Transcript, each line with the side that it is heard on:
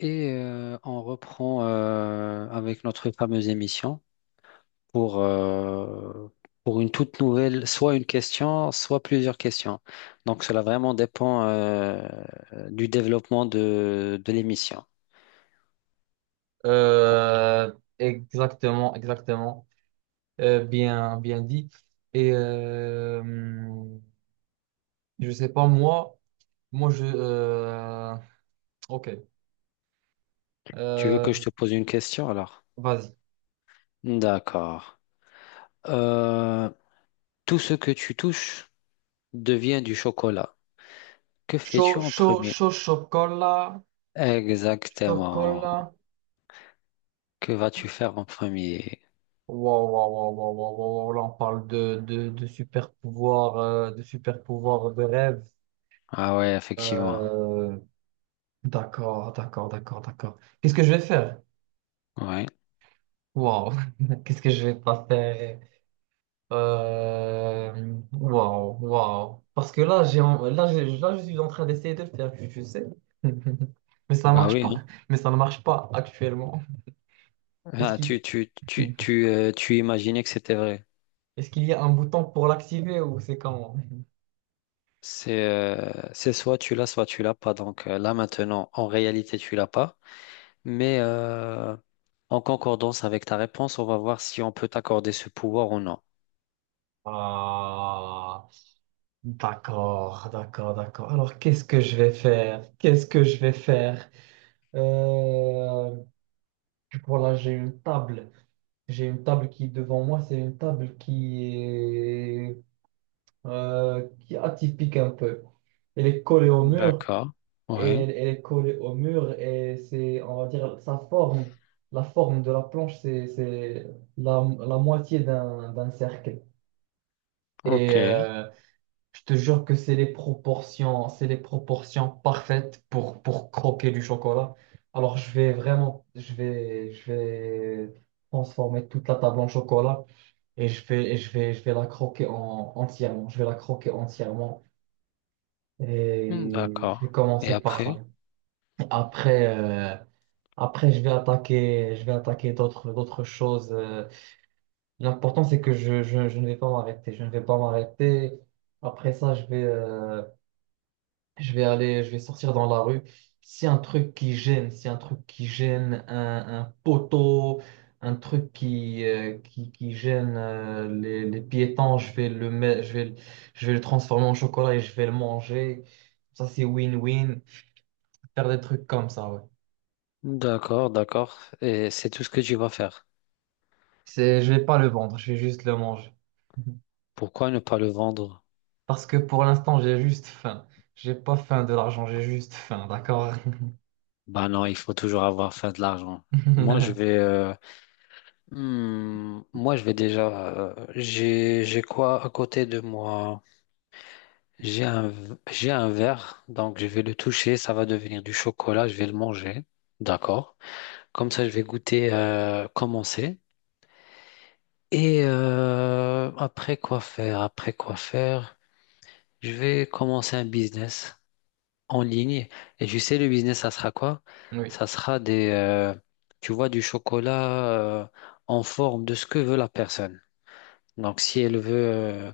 left: On reprend avec notre fameuse émission pour, euh, pour une toute nouvelle, soit une question, soit plusieurs questions. Donc cela vraiment dépend du développement de l'émission.
right: Euh, Exactement, exactement. Bien dit. Et euh, je sais pas moi, moi je. Ok.
left: Tu veux que je
right: Euh,
left: te pose une question alors?
right: Vas-y.
left: D'accord. Euh, tout ce que tu touches devient du chocolat. Que fais-tu
right: Chaud,
left: en
right: chaud,
left: premier?
right: chaud, chocolat,
left: Exactement.
right: chocolat.
left: Que vas-tu faire en premier?
right: Waouh, waouh, waouh, waouh, waouh, waouh, waouh. Là on parle de super pouvoir, de super pouvoir de rêve.
left: Ah ouais, effectivement.
right: Euh, d'accord, d'accord, d'accord, d'accord. Qu'est-ce que je vais faire?
left: Ouais.
right: Waouh. Qu'est-ce que je vais pas faire? Waouh, waouh. Parce que là, là, là, je suis en train d'essayer de le faire, tu sais. Mais ça ne
left: Bah
right: marche
left: oui.
right: pas. Mais ça ne marche pas actuellement. Est-ce
left: Ah,
right: qu'il
left: tu imaginais que c'était vrai.
right: est-ce qu'il y a un bouton pour l'activer ou c'est comment?
left: C'est soit tu l'as pas. Donc là maintenant, en réalité, tu l'as pas. Mais en concordance avec ta réponse, on va voir si on peut t'accorder ce pouvoir ou non.
right: Ah, d'accord, d'accord, d'accord. Alors, qu'est-ce que je vais faire? Qu'est-ce que je vais faire? Euh, voilà, j'ai une table. J'ai une table qui est devant moi. C'est une table qui est atypique un peu. Elle est collée au mur,
left: D'accord.
right: et
left: Ouais.
right: elle, elle est collée au mur, et c'est, on va dire, sa forme, la forme de la planche, c'est la moitié d'un cercle. Et
left: Ok.
right: euh, je te jure que c'est les proportions parfaites pour croquer du chocolat. Alors je vais vraiment, je vais transformer toute la table en chocolat et je vais la croquer entièrement. Je vais la croquer entièrement. Et je
left: D'accord.
right: vais
left: Et
right: commencer par ça.
left: après?
right: Après, après je vais attaquer d'autres, d'autres choses. L'important, c'est que je ne vais pas m'arrêter. Je ne vais pas m'arrêter. Après ça, je vais sortir dans la rue. Si un truc qui gêne, si un truc qui gêne un poteau, un truc qui qui, gêne les piétons, je vais le transformer en chocolat et je vais le manger. Ça, c'est win-win. Faire des trucs comme ça, ouais.
left: D'accord, d'accord. Et c'est tout ce que tu vas faire.
right: C'est, je vais pas le vendre, je vais juste le manger.
left: Pourquoi ne pas le vendre?
right: Parce que pour l'instant, j'ai juste faim. J'ai pas faim de l'argent, j'ai juste faim, d'accord?
left: Bah non, il faut toujours avoir fait de l'argent. Moi, je vais déjà. J'ai quoi à côté de moi? J'ai un, j'ai un verre, donc je vais le toucher. Ça va devenir du chocolat. Je vais le manger. D'accord. Comme ça, je vais goûter comment c'est. Et après quoi faire? Après quoi faire? Je vais commencer un business en ligne. Et je sais, le business, ça sera quoi?
right: Oui.
left: Ça sera des. Tu vois, du chocolat euh, en forme de ce que veut la personne. Donc, si elle veut.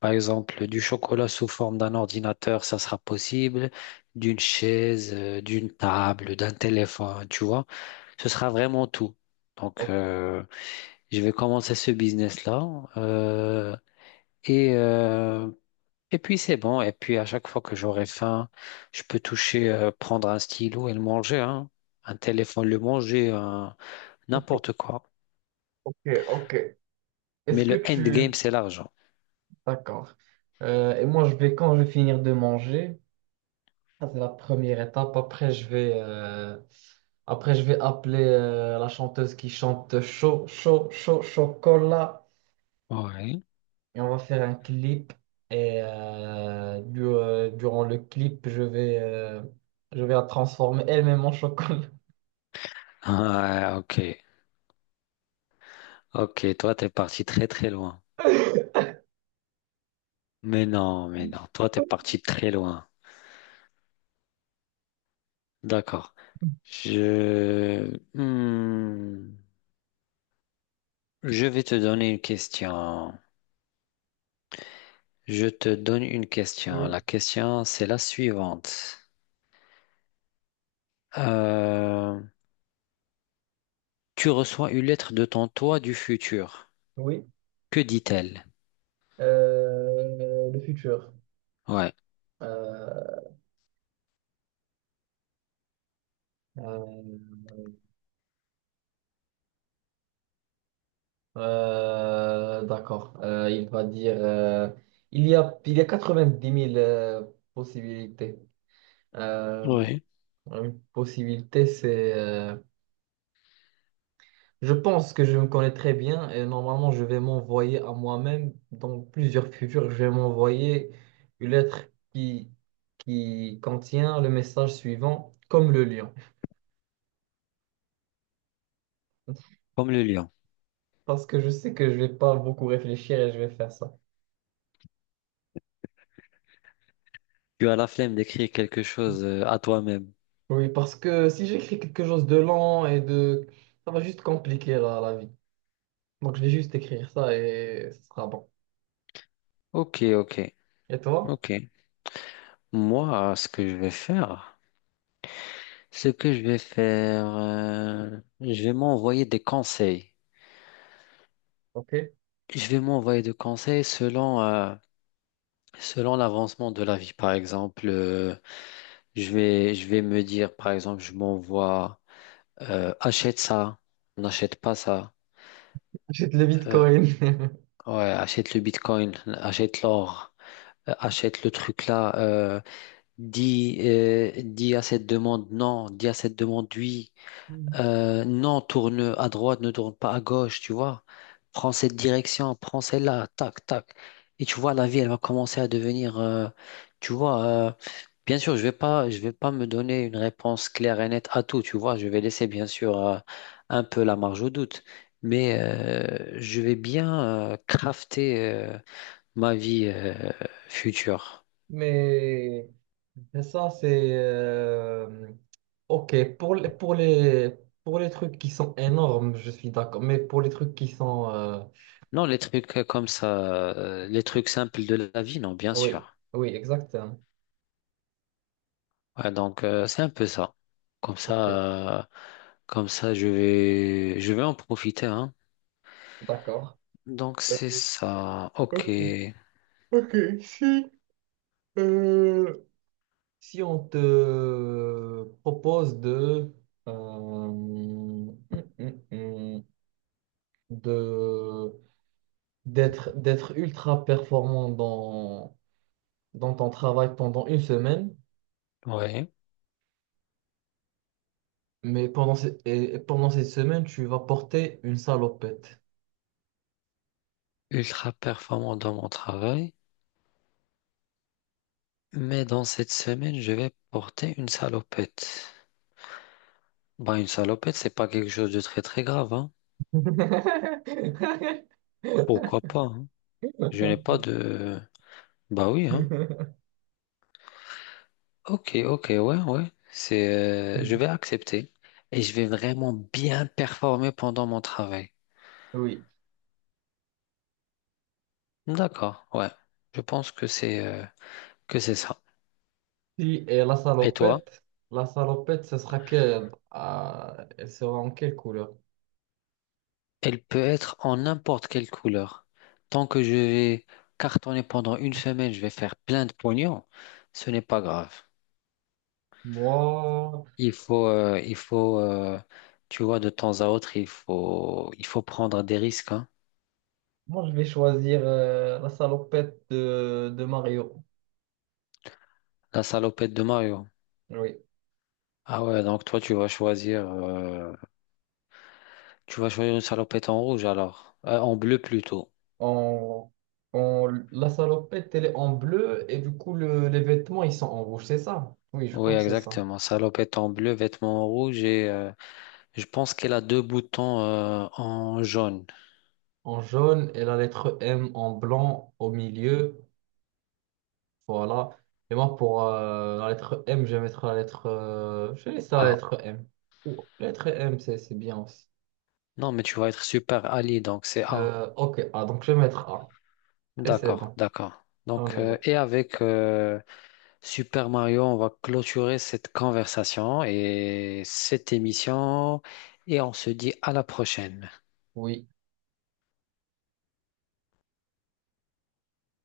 left: Par exemple, du chocolat sous forme d'un ordinateur, ça sera possible, d'une chaise, d'une table, d'un téléphone, tu vois. Ce sera vraiment tout. Donc,
right: Ok,
left: euh, je vais commencer ce business-là. euh, et, euh, et puis, c'est bon. Et puis, à chaque fois que j'aurai faim, je peux toucher, prendre un stylo et le manger, hein. Un téléphone, le manger, n'importe quoi.
right: ok, ok. Est-ce
left: Mais
right: que
left: le
right: tu...
left: endgame, c'est l'argent.
right: D'accord. Et moi, je vais, quand je vais finir de manger, ça c'est la première étape. Après, je vais appeler la chanteuse qui chante chaud, chaud, chaud, chocolat.
left: Ouais.
right: Et on va faire un clip. Durant le clip, je vais la transformer elle-même en chocolat.
left: Ah, ok. Ok, toi, t'es parti très, très loin. Mais non, mais non. Toi, t'es parti très loin. D'accord. Hmm. Je vais te donner une question. Je te donne une question.
right: Oui,
left: La question, c'est la suivante. Euh, Tu reçois une lettre de ton toi du futur.
right: oui.
left: Que dit-elle?
right: Le futur.
left: Ouais.
right: Euh, euh, d'accord. Il va dire il y a 90 000 possibilités. Euh,
left: Oui.
right: une possibilité, c'est je pense que je me connais très bien et normalement je vais m'envoyer à moi-même dans plusieurs futurs, je vais m'envoyer une lettre qui, qui contient le message suivant, comme le lion.
left: Comme le lion.
right: Parce que je sais que je vais pas beaucoup réfléchir et je vais faire ça.
left: Tu as la flemme d'écrire quelque chose à toi-même.
right: Oui, parce que si j'écris quelque chose de lent et de... ça va juste compliquer la vie. Donc je vais juste écrire ça et ce sera bon.
left: Ok, ok,
right: Et toi?
left: ok. Moi, ce que je vais faire... Ce que je vais faire, je vais m'envoyer des conseils.
right: Ok.
left: Je vais m'envoyer des conseils selon, selon l'avancement de la vie. Par exemple, je vais me dire, par exemple, je m'envoie, achète ça, n'achète pas ça.
right: Achète le
left: Euh,
right: Bitcoin.
left: ouais, Achète le Bitcoin, achète l'or, achète le truc là. Dis, dis à cette demande non, dis à cette demande oui. Non, Tourne à droite, ne tourne pas à gauche, tu vois. Prends cette direction, prends celle-là, tac, tac. Et tu vois, la vie, elle va commencer à devenir, tu vois, euh, bien sûr, je vais pas me donner une réponse claire et nette à tout, tu vois. Je vais laisser, bien sûr, un peu la marge au doute. Mais je vais bien crafter ma vie future.
right: Mais et ça, c'est... Ok, pour les trucs qui sont énormes, je suis d'accord. Mais pour les trucs qui sont...
left: Non, les trucs comme ça, les trucs simples de la vie, non, bien
right: Oui,
left: sûr.
right: oui, exactement.
left: Ouais, donc c'est un peu ça. Comme
right: Ok,
left: ça, euh, Comme ça, je vais en profiter, hein.
right: d'accord.
left: Donc
right: Euh,
left: c'est ça. Ok.
right: Ok, ok. Si, euh, si on te propose euh, hum, hum, hum, de d'être ultra performant dans, dans ton travail pendant une semaine.
left: Ouais.
right: Mais et pendant cette semaine, tu vas porter une salopette.
left: Ultra performant dans mon travail, mais dans cette semaine, je vais porter une salopette. Bah, une salopette, c'est pas quelque chose de très très grave, hein. Pourquoi pas, hein. Je n'ai pas de. Bah oui, hein. Ok, ok, ouais, ouais. C'est, je vais accepter et je vais vraiment bien performer pendant mon travail.
right: Oui.
left: D'accord, ouais. Je pense que c'est ça.
right: Si, et
left: Et toi?
right: la salopette, ce sera quelle? Ah, elle sera en quelle couleur?
left: Elle peut être en n'importe quelle couleur. Tant que je vais cartonner pendant une semaine, je vais faire plein de pognon. Ce n'est pas grave.
right: Moi,
left: Il faut, tu vois, de temps à autre, il faut prendre des risques, hein.
right: moi je vais choisir la salopette de Mario.
left: La salopette de Mario.
right: Oui.
left: Ah ouais, donc toi, tu vas choisir une salopette en rouge alors, en bleu plutôt.
right: En, en, la salopette, elle est en bleu et du coup, les vêtements, ils sont en rouge, c'est ça? Oui, je
left: Oui,
right: crois que c'est ça.
left: exactement. Salopette en bleu, vêtements en rouge et je pense qu'elle a 2 boutons en jaune.
right: En jaune et la lettre M en blanc au milieu. Voilà. Et moi, pour la lettre M, je vais mettre la lettre. Je vais laisser la
left: Ah,
right: lettre M. Ou lettre M, c'est bien aussi.
left: non, mais tu vas être Super Ali, donc c'est A.
right: Ok, ah, donc je vais mettre A. Et c'est
left: D'accord,
right: bon.
left: d'accord.
right: On
left: Donc,
right: est bon.
left: et avec Super Mario, on va clôturer cette conversation et cette émission et on se dit à la prochaine.
right: Oui.